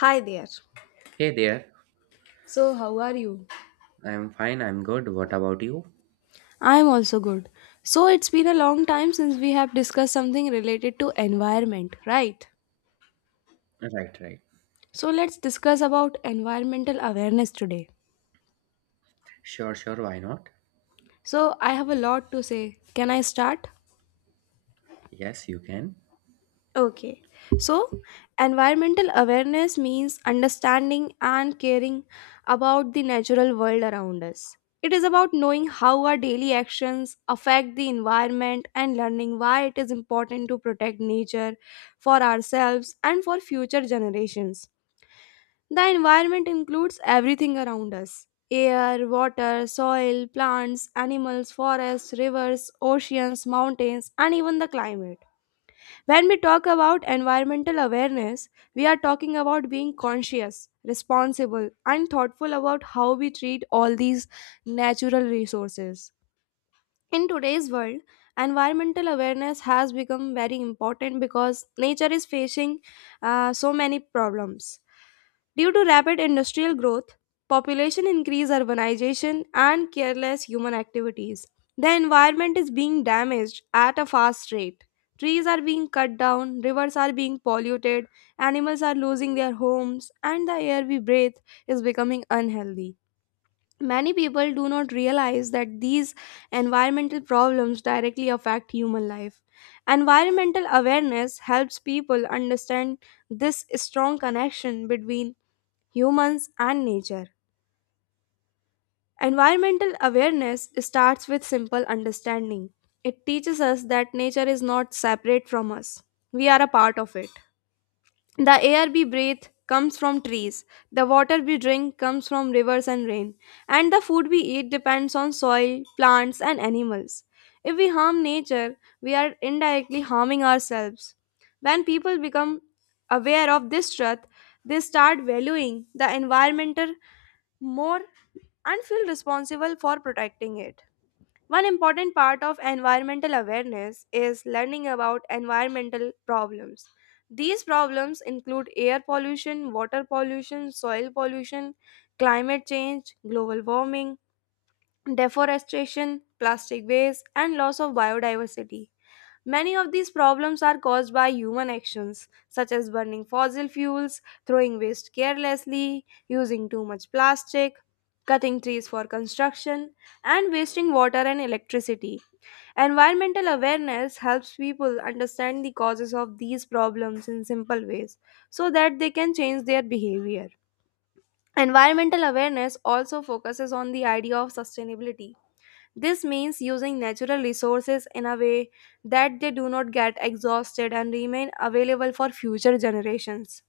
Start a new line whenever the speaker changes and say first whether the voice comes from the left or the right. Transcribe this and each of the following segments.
left: Hi there.
right: Hey there.
left: So, how are you?
right: I'm fine, I'm good. What about you?
left: I'm also good. So, it's been a long time since we have discussed something related to environment, right?
right: Right, right.
left: So, let's discuss about environmental awareness today.
right: Sure, sure, why not?
left: So, I have a lot to say. Can I start?
right: Yes, you can.
left: Okay. So, environmental awareness means understanding and caring about the natural world around us. It is about knowing how our daily actions affect the environment and learning why it is important to protect nature for ourselves and for future generations. The environment includes everything around us: air, water, soil, plants, animals, forests, rivers, oceans, mountains, and even the climate. When we talk about environmental awareness, we are talking about being conscious, responsible, and thoughtful about how we treat all these natural resources. In today's world, environmental awareness has become very important because nature is facing so many problems. Due to rapid industrial growth, population increase, urbanization, and careless human activities, the environment is being damaged at a fast rate. Trees are being cut down, rivers are being polluted, animals are losing their homes, and the air we breathe is becoming unhealthy. Many people do not realize that these environmental problems directly affect human life. Environmental awareness helps people understand this strong connection between humans and nature. Environmental awareness starts with simple understanding. It teaches us that nature is not separate from us, we are a part of it. The air we breathe comes from trees, the water we drink comes from rivers and rain, and the food we eat depends on soil, plants, and animals. If we harm nature, we are indirectly harming ourselves. When people become aware of this truth, they start valuing the environment more and feel responsible for protecting it. One important part of environmental awareness is learning about environmental problems. These problems include air pollution, water pollution, soil pollution, climate change, global warming, deforestation, plastic waste, and loss of biodiversity. Many of these problems are caused by human actions, such as burning fossil fuels, throwing waste carelessly, using too much plastic, cutting trees for construction, and wasting water and electricity. Environmental awareness helps people understand the causes of these problems in simple ways so that they can change their behavior. Environmental awareness also focuses on the idea of sustainability. This means using natural resources in a way that they do not get exhausted and remain available for future generations.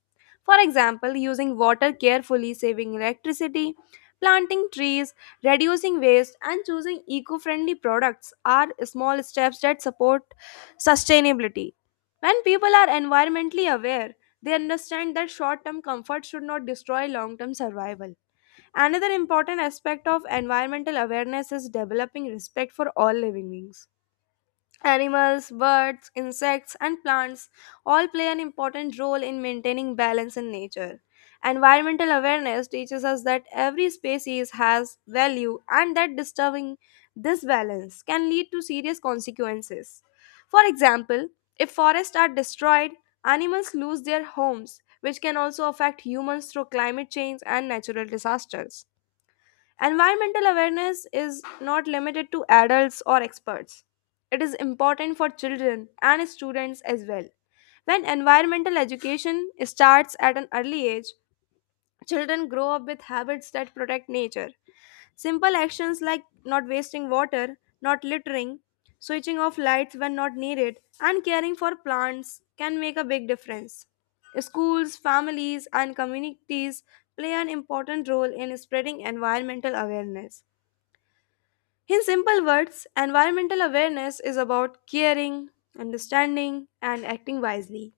left: For example, using water carefully, saving electricity, planting trees, reducing waste, and choosing eco friendly products are small steps that support sustainability. When people are environmentally aware, they understand that short term comfort should not destroy long term survival. Another important aspect of environmental awareness is developing respect for all living beings. Animals, birds, insects, and plants all play an important role in maintaining balance in nature. Environmental awareness teaches us that every species has value and that disturbing this balance can lead to serious consequences. For example, if forests are destroyed, animals lose their homes, which can also affect humans through climate change and natural disasters. Environmental awareness is not limited to adults or experts. It is important for children and students as well. When environmental education starts at an early age, children grow up with habits that protect nature. Simple actions like not wasting water, not littering, switching off lights when not needed, and caring for plants can make a big difference. Schools, families, and communities play an important role in spreading environmental awareness. In simple words, environmental awareness is about caring, understanding, and acting wisely.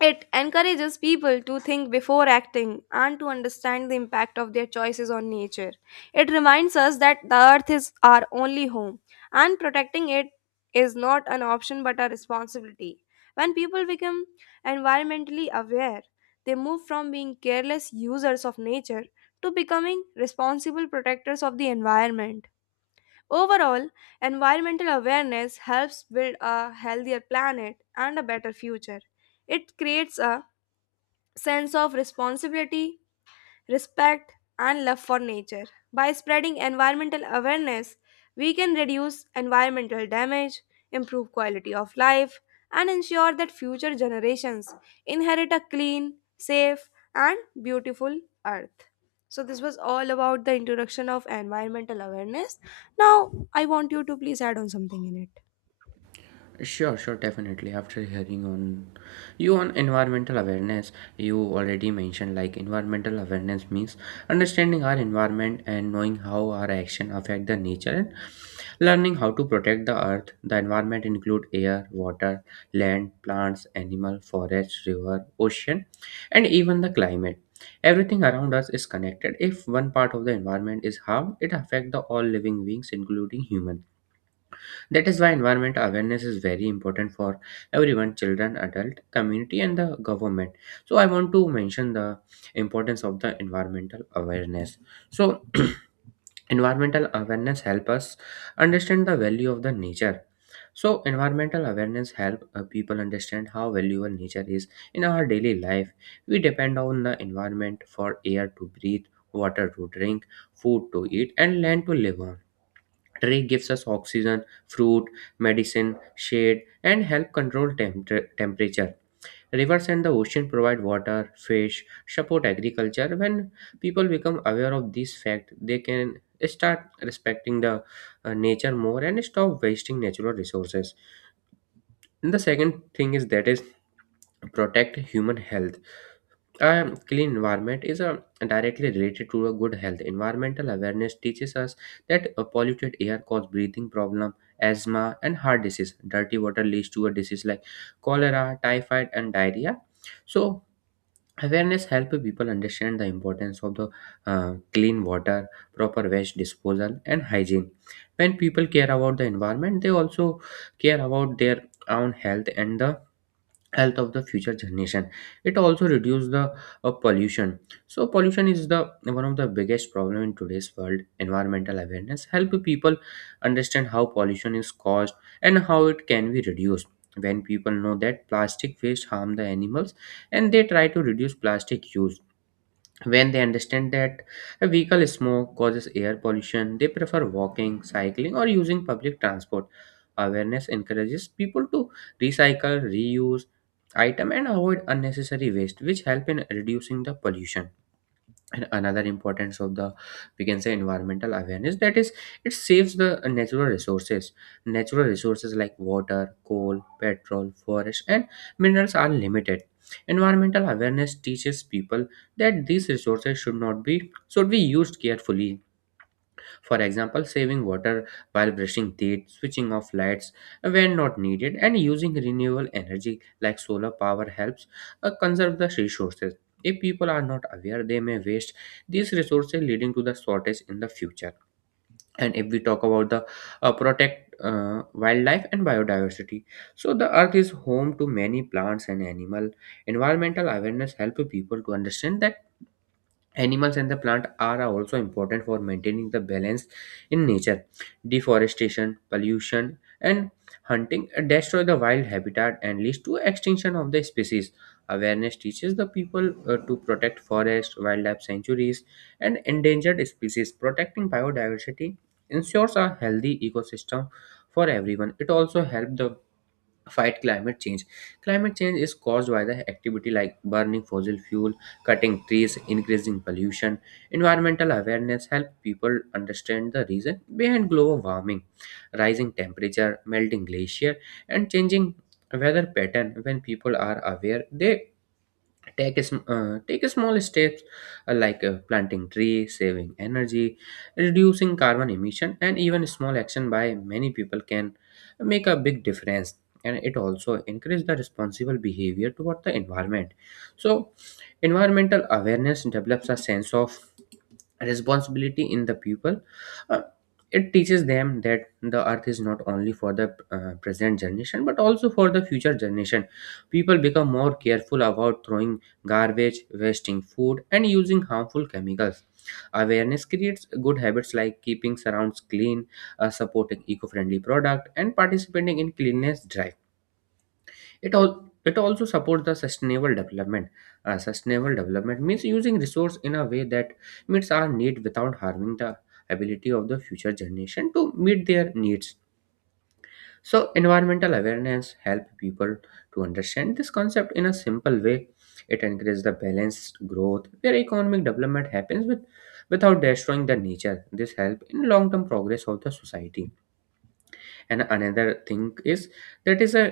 left: It encourages people to think before acting and to understand the impact of their choices on nature. It reminds us that the earth is our only home and protecting it is not an option but a responsibility. When people become environmentally aware, they move from being careless users of nature to becoming responsible protectors of the environment. Overall, environmental awareness helps build a healthier planet and a better future. It creates a sense of responsibility, respect, and love for nature. By spreading environmental awareness, we can reduce environmental damage, improve quality of life, and ensure that future generations inherit a clean, safe, and beautiful earth. So, this was all about the introduction of environmental awareness. Now, I want you to please add on something in it.
right: Sure, sure, definitely. After hearing on you on environmental awareness, you already mentioned like environmental awareness means understanding our environment and knowing how our action affect the nature and learning how to protect the earth. The environment include air, water, land, plants, animal, forest, river, ocean, and even the climate. Everything around us is connected. If one part of the environment is harmed, it affect the all living beings, including human. That is why environment awareness is very important for everyone, children, adult, community, and the government. So I want to mention the importance of the environmental awareness. So environmental awareness help us understand the value of the nature. So environmental awareness help people understand how valuable nature is in our daily life. We depend on the environment for air to breathe, water to drink, food to eat, and land to live on. Tree gives us oxygen, fruit, medicine, shade, and help control temperature. Rivers and the ocean provide water, fish, support agriculture. When people become aware of these facts, they can start respecting the nature more and stop wasting natural resources. And the second thing is that is protect human health. A clean environment is directly related to a good health. Environmental awareness teaches us that a polluted air causes breathing problem, asthma, and heart disease. Dirty water leads to a disease like cholera, typhoid, and diarrhea. So awareness helps people understand the importance of the clean water, proper waste disposal, and hygiene. When people care about the environment, they also care about their own health and the health of the future generation. It also reduce the pollution. So pollution is the one of the biggest problem in today's world. Environmental awareness help people understand how pollution is caused and how it can be reduced. When people know that plastic waste harm the animals, and they try to reduce plastic use. When they understand that a vehicle smoke causes air pollution, they prefer walking, cycling, or using public transport. Awareness encourages people to recycle, reuse item and avoid unnecessary waste, which help in reducing the pollution. And another importance of the, we can say, environmental awareness, that is it saves the natural resources. Natural resources like water, coal, petrol, forest, and minerals are limited. Environmental awareness teaches people that these resources should not be, should be used carefully. For example, saving water while brushing teeth, switching off lights when not needed, and using renewable energy like solar power helps conserve the resources. If people are not aware, they may waste these resources, leading to the shortage in the future. And if we talk about the protect wildlife and biodiversity, so the earth is home to many plants and animal. Environmental awareness help people to understand that animals and the plant are also important for maintaining the balance in nature. Deforestation, pollution, and hunting destroy the wild habitat and leads to extinction of the species. Awareness teaches the people to protect forests, wildlife sanctuaries, and endangered species. Protecting biodiversity ensures a healthy ecosystem for everyone. It also helps the fight climate change. Climate change is caused by the activity like burning fossil fuel, cutting trees, increasing pollution. Environmental awareness helps people understand the reason behind global warming, rising temperature, melting glacier, and changing weather pattern. When people are aware, they take a small steps like planting tree, saving energy, reducing carbon emission, and even small action by many people can make a big difference. And it also encourage the responsible behavior toward the environment. So environmental awareness develops a sense of responsibility in the people. Uh, it teaches them that the earth is not only for the present generation but also for the future generation. People become more careful about throwing garbage, wasting food, and using harmful chemicals. Awareness creates good habits like keeping surrounds clean, supporting eco-friendly product, and participating in cleanliness drive. It all, it also supports the sustainable development. Sustainable development means using resource in a way that meets our need without harming the ability of the future generation to meet their needs. So environmental awareness help people to understand this concept in a simple way. It encourages the balanced growth where economic development happens with without destroying the nature. This help in long term progress of the society. And another thing is, that is a,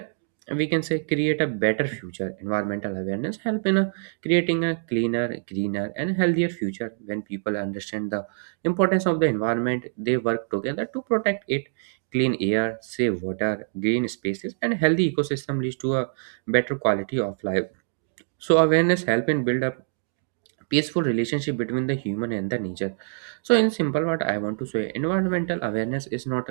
right: we can say, create a better future. Environmental awareness help in creating a cleaner greener and healthier future. When people understand the importance of the environment, they work together to protect it. Clean air, safe water, green spaces, and healthy ecosystem leads to a better quality of life. So awareness help in build up peaceful relationship between the human and the nature. So in simple, what I want to say, environmental awareness is not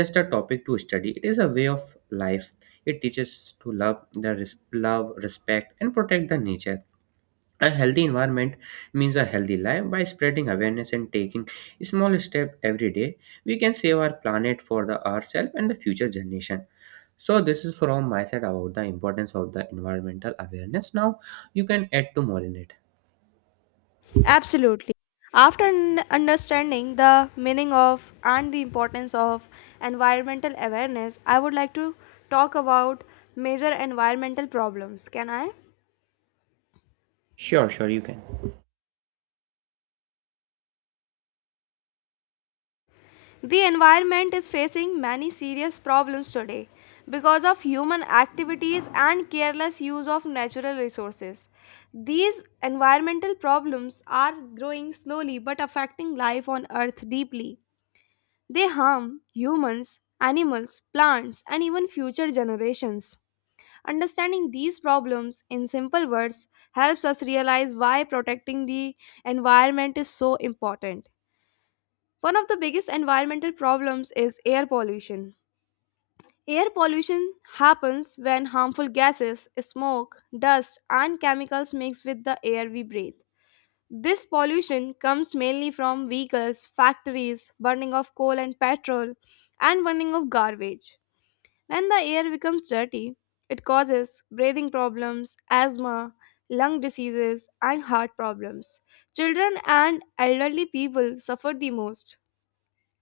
right: just a topic to study, it is a way of life. It teaches to love the love respect and protect the nature. A healthy environment means a healthy life. By spreading awareness and taking small step every day, we can save our planet for the ourselves and the future generation. So this is from my side about the importance of the environmental awareness. Now you can add to more in it.
left: Absolutely. After understanding the meaning of and the importance of environmental awareness, I would like to talk about major environmental problems. Can I?
right: Sure, sure, you can.
left: The environment is facing many serious problems today because of human activities and careless use of natural resources. These environmental problems are growing slowly but affecting life on earth deeply. They harm humans, animals, plants, and even future generations. Understanding these problems in simple words helps us realize why protecting the environment is so important. One of the biggest environmental problems is air pollution. Air pollution happens when harmful gases, smoke, dust, and chemicals mix with the air we breathe. This pollution comes mainly from vehicles, factories, burning of coal and petrol, and burning of garbage. When the air becomes dirty, it causes breathing problems, asthma, lung diseases, and heart problems. Children and elderly people suffer the most.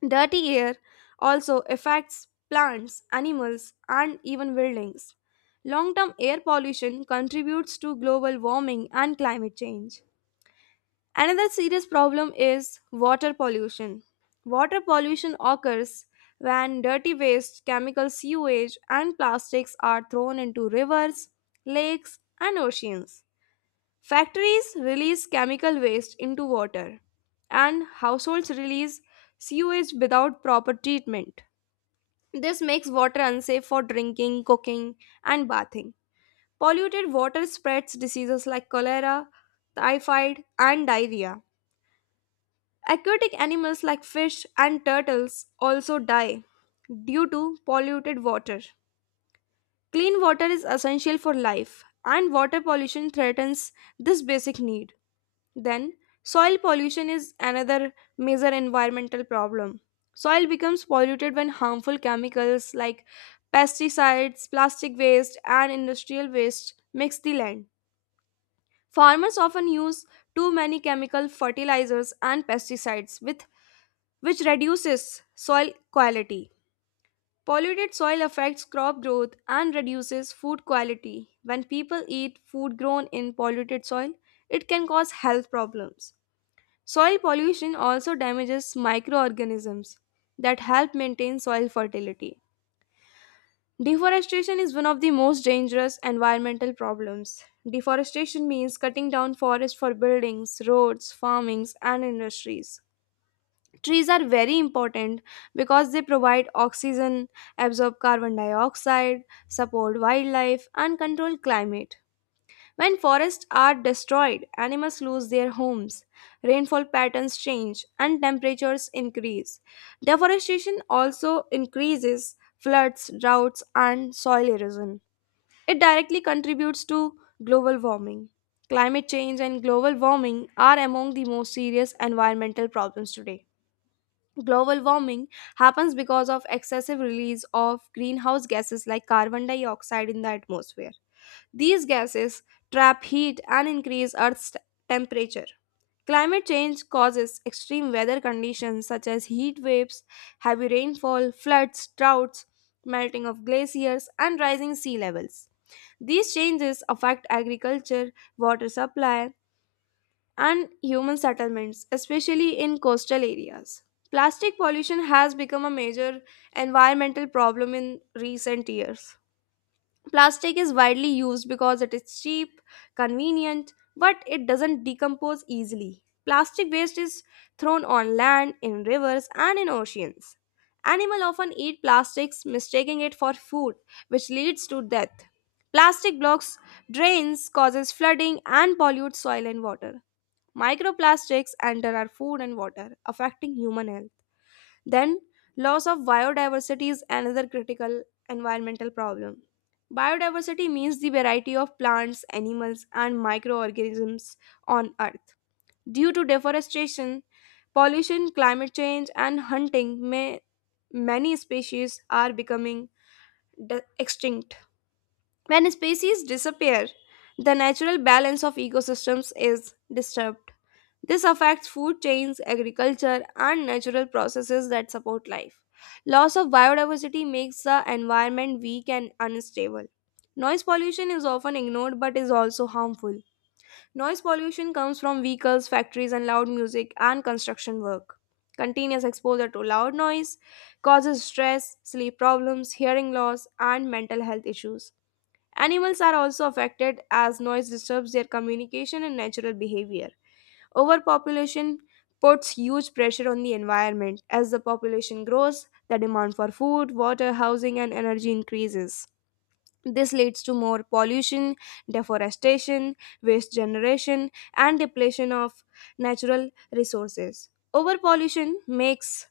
left: Dirty air also affects plants, animals, and even buildings. Long term air pollution contributes to global warming and climate change. Another serious problem is water pollution. Water pollution occurs when dirty waste, chemical sewage, and plastics are thrown into rivers, lakes, and oceans. Factories release chemical waste into water, and households release sewage without proper treatment. This makes water unsafe for drinking, cooking, and bathing. Polluted water spreads diseases like cholera, typhoid, and diarrhea. Aquatic animals like fish and turtles also die due to polluted water. Clean water is essential for life, and water pollution threatens this basic need. Then, soil pollution is another major environmental problem. Soil becomes polluted when harmful chemicals like pesticides, plastic waste, and industrial waste mix the land. Farmers often use too many chemical fertilizers and pesticides with which reduces soil quality. Polluted soil affects crop growth and reduces food quality. When people eat food grown in polluted soil, it can cause health problems. Soil pollution also damages microorganisms that help maintain soil fertility. Deforestation is one of the most dangerous environmental problems. Deforestation means cutting down forests for buildings, roads, farmings, and industries. Trees are very important because they provide oxygen, absorb carbon dioxide, support wildlife, and control climate. When forests are destroyed, animals lose their homes, rainfall patterns change, and temperatures increase. Deforestation also increases floods, droughts, and soil erosion. It directly contributes to global warming. Climate change and global warming are among the most serious environmental problems today. Global warming happens because of excessive release of greenhouse gases like carbon dioxide in the atmosphere. These gases trap heat and increase temperature. Climate change causes extreme weather conditions such as heat waves, heavy rainfall, floods, droughts, melting of glaciers, and rising sea levels. These changes affect agriculture, water supply, and human settlements, especially in coastal areas. Plastic pollution has become a major environmental problem in recent years. Plastic is widely used because it is cheap, convenient, but it doesn't decompose easily. Plastic waste is thrown on land, in rivers, and in oceans. Animals often eat plastics, mistaking it for food, which leads to death. Plastic blocks drains, causes flooding, and pollutes soil and water. Microplastics enter our food and water, affecting human health. Then, loss of biodiversity is another critical environmental problem. Biodiversity means the variety of plants, animals, and microorganisms on Earth. Due to deforestation, pollution, climate change, and hunting, many species are becoming extinct. When species disappear, the natural balance of ecosystems is disturbed. This affects food chains, agriculture, and natural processes that support life. Loss of biodiversity makes the environment weak and unstable. Noise pollution is often ignored but is also harmful. Noise pollution comes from vehicles, factories, and loud music and construction work. Continuous exposure to loud noise causes stress, sleep problems, hearing loss, and mental health issues. Animals are also affected as noise disturbs their communication and natural behavior. Overpopulation puts huge pressure on the environment. As the population grows, the demand for food, water, housing, and energy increases. This leads to more pollution, deforestation, waste generation, and depletion of natural resources. Overpollution makes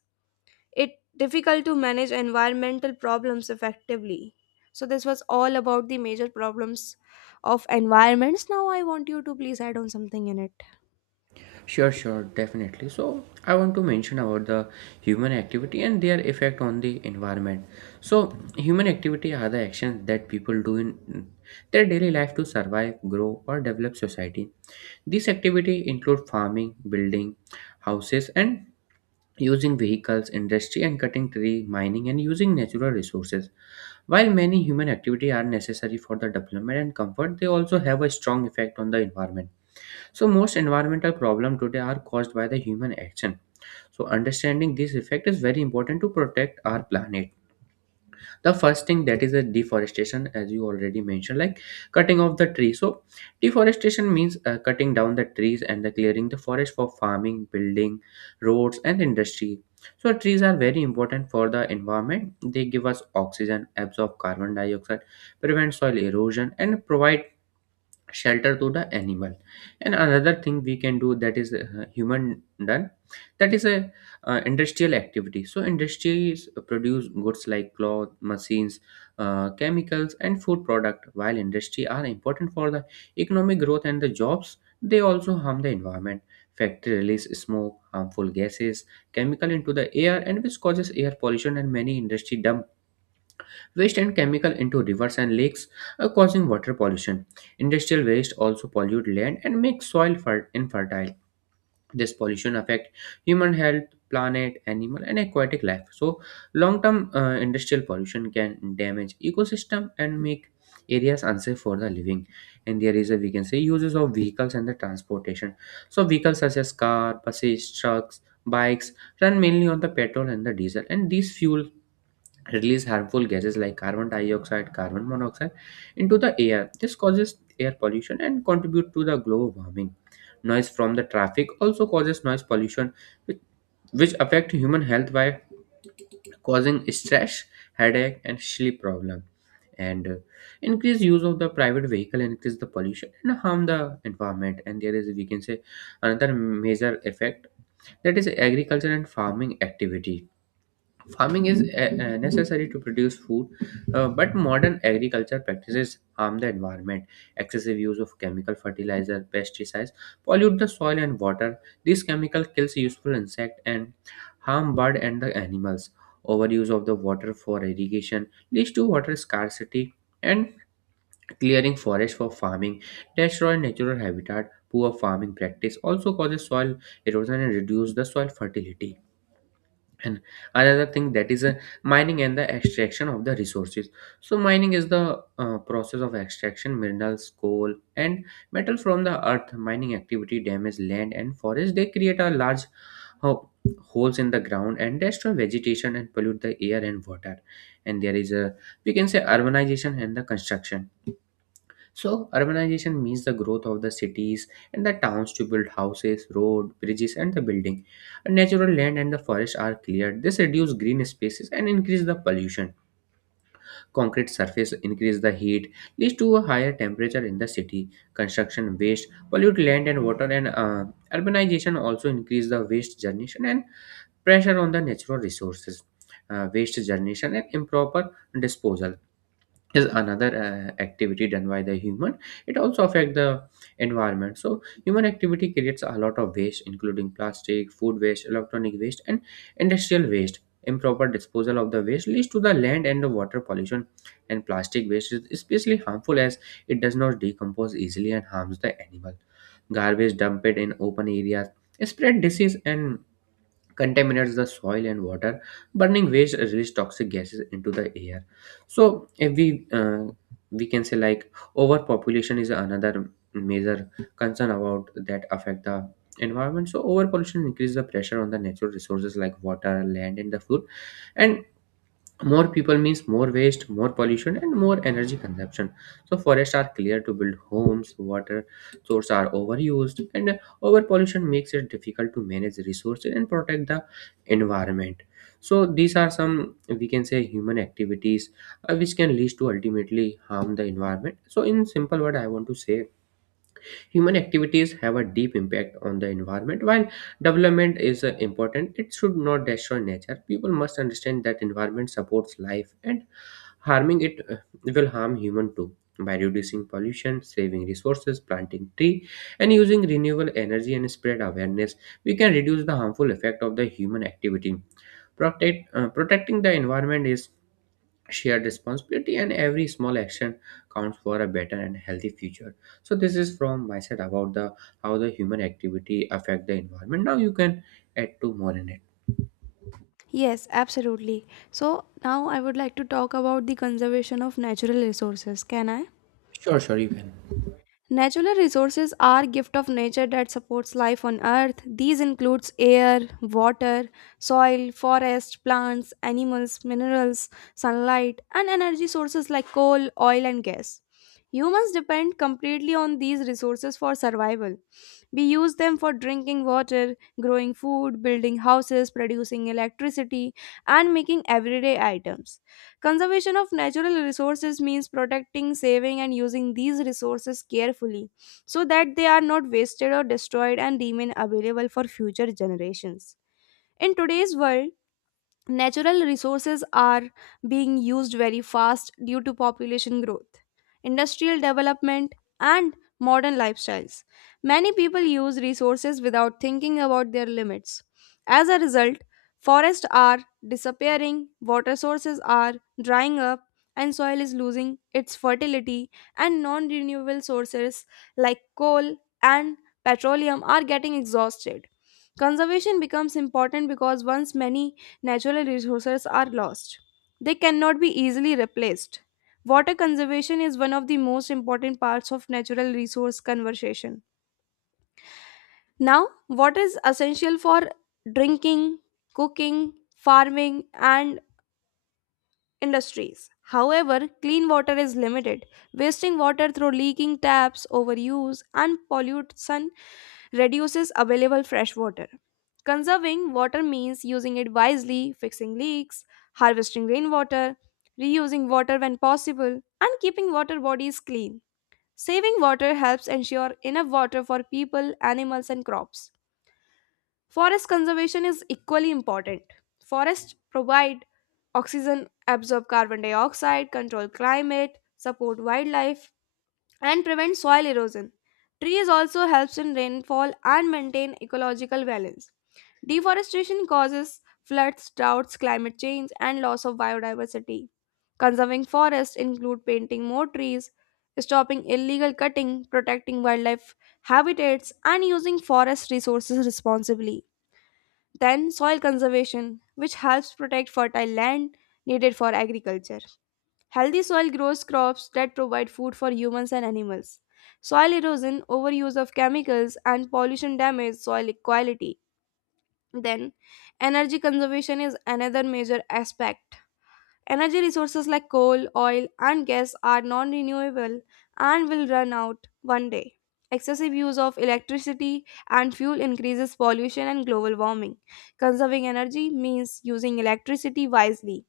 left: it difficult to manage environmental problems effectively. So this was all about the major problems of environments. Now I want you to please add on something in it.
right: Sure, sure, definitely. So, I want to mention about the human activity and their effect on the environment. So, human activity are the actions that people do in their daily life to survive, grow, or develop society. These activity include farming, building houses, and using vehicles, industry, and cutting tree, mining, and using natural resources. While many human activity are necessary for the development and comfort, they also have a strong effect on the environment. So most environmental problems today are caused by the human action. So understanding this effect is very important to protect our planet. The first thing that is a deforestation, as you already mentioned, like cutting off the tree. So deforestation means cutting down the trees and the clearing the forest for farming, building, roads, and industry. So trees are very important for the environment. They give us oxygen, absorb carbon dioxide, prevent soil erosion, and provide shelter to the animal. And another thing we can do, that is human done, that is a industrial activity. So industries produce goods like cloth, machines, chemicals, and food product. While industry are important for the economic growth and the jobs, they also harm the environment. Factory release smoke, harmful gases, chemical into the air, and which causes air pollution. And many industry dump waste and chemical into rivers and lakes, causing water pollution. Industrial waste also pollute land and make soil infertile. This pollution affect human health, planet, animal, and aquatic life. So, long-term industrial pollution can damage ecosystem and make areas unsafe for the living. And there is a, we can say, uses of vehicles and the transportation. So, vehicles such as car, buses, trucks, bikes run mainly on the petrol and the diesel, and these fuel release harmful gases like carbon dioxide, carbon monoxide into the air. This causes air pollution and contribute to the global warming. Noise from the traffic also causes noise pollution, which, which affect human health by causing stress, headache, and sleep problem. And increased use of the private vehicle increase the pollution and harm the environment. And there is, we can say, another major effect, that is agriculture and farming activity. Farming is necessary to produce food, but modern agriculture practices harm the environment. Excessive use of chemical fertilizer, pesticides pollute the soil and water. This chemical kills useful insect and harm bird and the animals. Overuse of the water for irrigation leads to water scarcity. And clearing forest for farming destroy natural habitat. Poor farming practice also causes soil erosion and reduce the soil fertility. And another thing, that is a mining and the extraction of the resources. So mining is the process of extraction minerals, coal, and metal from the earth. Mining activity damage land and forest. They create a large ho- holes in the ground and destroy vegetation and pollute the air and water. And there is a, we can say, urbanization and the construction. So, urbanization means the growth of the cities and the towns to build houses, road, bridges, and the building. Natural land and the forest are cleared. This reduce green spaces and increase the pollution. Concrete surface increase the heat, leads to a higher temperature in the city. Construction waste pollute land and water, and urbanization also increase the waste generation and pressure on the natural resources. Waste generation and improper disposal is another activity done by the human. It also affect the environment. So human activity creates a lot of waste, including plastic, food waste, electronic waste, and industrial waste. Improper disposal of the waste leads to the land and the water pollution, and plastic waste is especially harmful as it does not decompose easily and harms the animal. Garbage dumped in open areas spread disease and contaminates the soil and water. Burning waste release toxic gases into the air. So if we can say, like, overpopulation is another major concern about that affect the environment. So overpollution increases the pressure on the natural resources like water, land, and the food, and more people means more waste, more pollution, and more energy consumption. So forests are cleared to build homes, water sources are overused, and overpollution makes it difficult to manage resources and protect the environment. So these are some, we can say, human activities which can lead to ultimately harm the environment. So in simple word, I want to say human activities have a deep impact on the environment. While development is important, it should not destroy nature. People must understand that environment supports life and harming it will harm human too. By reducing pollution, saving resources, planting tree, and using renewable energy and spread awareness, we can reduce the harmful effect of the human activity. Protecting the environment is shared responsibility, and every small action counts for a better and healthy future. So this is from my side about the how the human activity affect the environment. Now you can add to more in it.
left: Yes, absolutely. So now I would like to talk about the conservation of natural resources. Can I?
right: Sure, sure, you can.
left: Natural resources are gift of nature that supports life on earth. These includes air, water, soil, forest, plants, animals, minerals, sunlight, and energy sources like coal, oil and gas. Humans depend completely on these resources for survival. We use them for drinking water, growing food, building houses, producing electricity, and making everyday items. Conservation of natural resources means protecting, saving, and using these resources carefully so that they are not wasted or destroyed and remain available for future generations. In today's world, natural resources are being used very fast due to population growth, industrial development, and modern lifestyles. Many people use resources without thinking about their limits. As a result, forests are disappearing, water sources are drying up, and soil is losing its fertility, and non renewable sources like coal and petroleum are getting exhausted. Conservation becomes important because once many natural resources are lost, they cannot be easily replaced. Water conservation is one of the most important parts of natural resource conservation. Now, water is essential for drinking, cooking, farming, and industries. However, clean water is limited. Wasting water through leaking taps, overuse, and pollution reduces available fresh water. Conserving water means using it wisely, fixing leaks, harvesting rainwater, reusing water when possible, and keeping water bodies clean. Saving water helps ensure enough water for people, animals, and crops. Forest conservation is equally important. Forests provide oxygen, absorb carbon dioxide, control climate, support wildlife, and prevent soil erosion. Trees also helps in rainfall and maintain ecological balance. Deforestation causes floods, droughts, climate change, and loss of biodiversity. Conserving forests include planting more trees, stopping illegal cutting, protecting wildlife habitats, and using forest resources responsibly. Then, soil conservation, which helps protect fertile land needed for agriculture. Healthy soil grows crops that provide food for humans and animals. Soil erosion, overuse of chemicals, and pollution damage soil quality. Then, energy conservation is another major aspect. Energy resources like coal, oil, and gas are non renewable and will run out one day. Excessive use of electricity and fuel increases pollution and global warming. Conserving energy means using electricity wisely,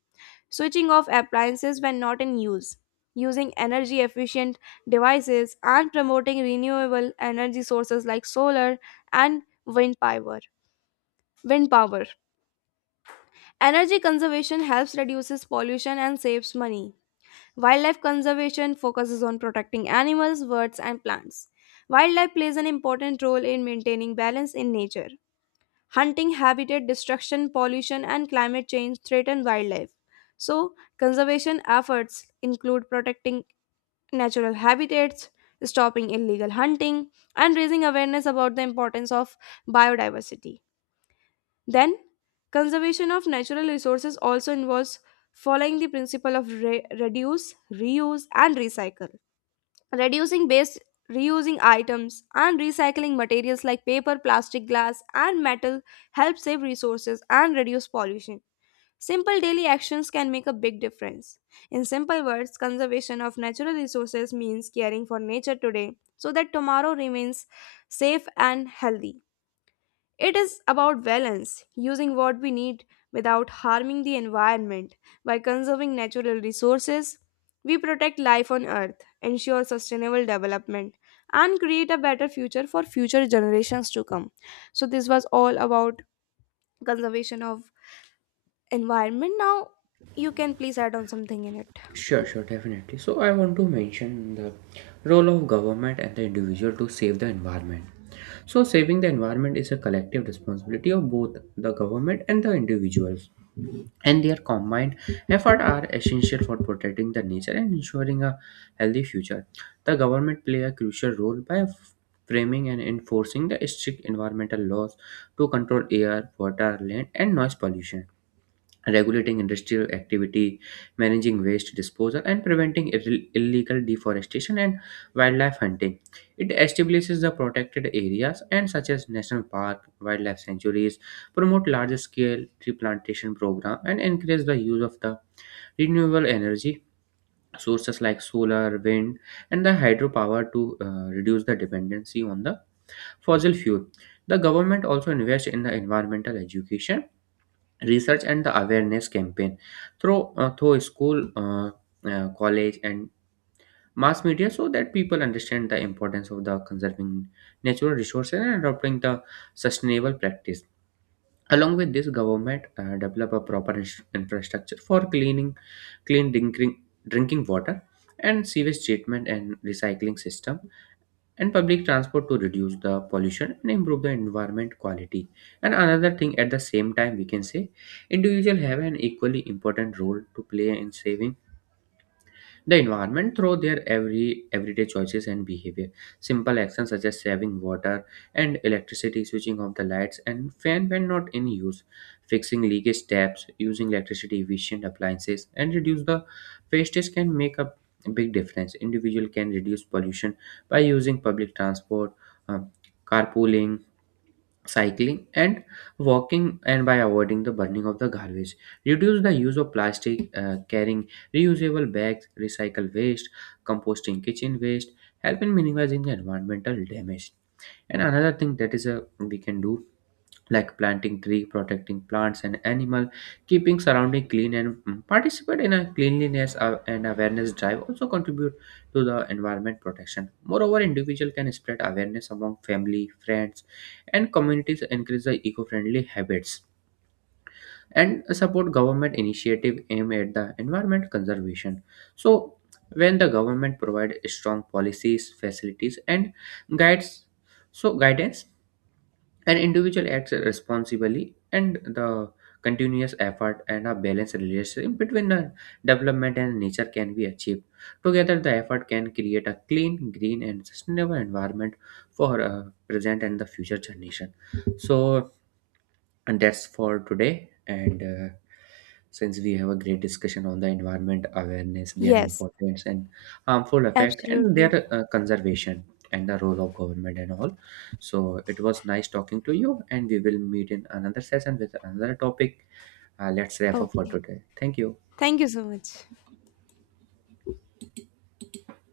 left: switching off appliances when not in use, using energy efficient devices, and promoting renewable energy sources like solar and wind power. Wind power. Energy conservation helps reduces pollution and saves money. Wildlife conservation focuses on protecting animals, birds, and plants. Wildlife plays an important role in maintaining balance in nature. Hunting, habitat destruction, pollution, and climate change threaten wildlife. So, conservation efforts include protecting natural habitats, stopping illegal hunting, and raising awareness about the importance of biodiversity. Then, conservation of natural resources also involves following the principle of reduce, reuse, and recycle. Reducing waste, reusing items, and recycling materials like paper, plastic, glass, and metal help save resources and reduce pollution. Simple daily actions can make a big difference. In simple words, conservation of natural resources means caring for nature today so that tomorrow remains safe and healthy. It is about balance, using what we need without harming the environment. By conserving natural resources, we protect life on Earth, ensure sustainable development, and create a better future for future generations to come. So, this was all about conservation of environment. Now, you can please add on something in it.
right: Sure, sure, definitely. So I want to mention the role of government and the individual to save the environment. So saving the environment is a collective responsibility of both the government and the individuals, and their combined effort are essential for protecting the nature and ensuring a healthy future. The government play a crucial role by framing and enforcing the strict environmental laws to control air, water, land, and noise pollution, regulating industrial activity, managing waste disposal, and preventing illegal deforestation and wildlife hunting. It establishes the protected areas and such as national park, wildlife sanctuaries, promote large-scale tree plantation program, and encourage the use of the renewable energy sources like solar, wind, and the hydropower to reduce the dependency on the fossil fuel. The government also invests in the environmental education, research, and the awareness campaign through through school, college, and mass media, so that people understand the importance of the conserving natural resources and adopting the sustainable practice. Along with this, government develop a proper infrastructure for clean drinking water and sewage treatment and recycling system and public transport to reduce the pollution and improve the environment quality. And another thing, at the same time, we can say individuals have an equally important role to play in saving the environment through their everyday choices and behavior. Simple actions such as saving water and electricity, switching off the lights and fan when not in use, fixing leakage taps, using electricity efficient appliances, and reduce the wastage can make a big difference. Individual can reduce pollution by using public transport, um, carpooling, cycling, and walking, and by avoiding the burning of the garbage. Reduce the use of plastic, carrying reusable bags, recycle waste, composting kitchen waste help in minimizing the environmental damage. And another thing that is a we can do, like planting tree, protecting plants and animal, keeping surrounding clean, and participate in a cleanliness and awareness drive also contribute to the environment protection. Moreover, individual can spread awareness among family, friends, and communities to encourage the eco-friendly habits and support government initiative aimed at the environment conservation. So when the government provide strong policies, facilities, and guides so guidance, an individual acts responsibly, and the continuous effort and a balanced relationship between the development and nature can be achieved. Together, the effort can create a clean, green, and sustainable environment for present and the future generation. So, and that's for today, and since we have a great discussion on the environment awareness, their
left: Yes,
right: importance and harmful effect and
left: absolutely.
right: their conservation and the role of government and all, so it was nice talking to you, and we will meet in another session with another topic. Let's wrap up for
left: Okay.
right: today. Thank you.
left: Thank you so much.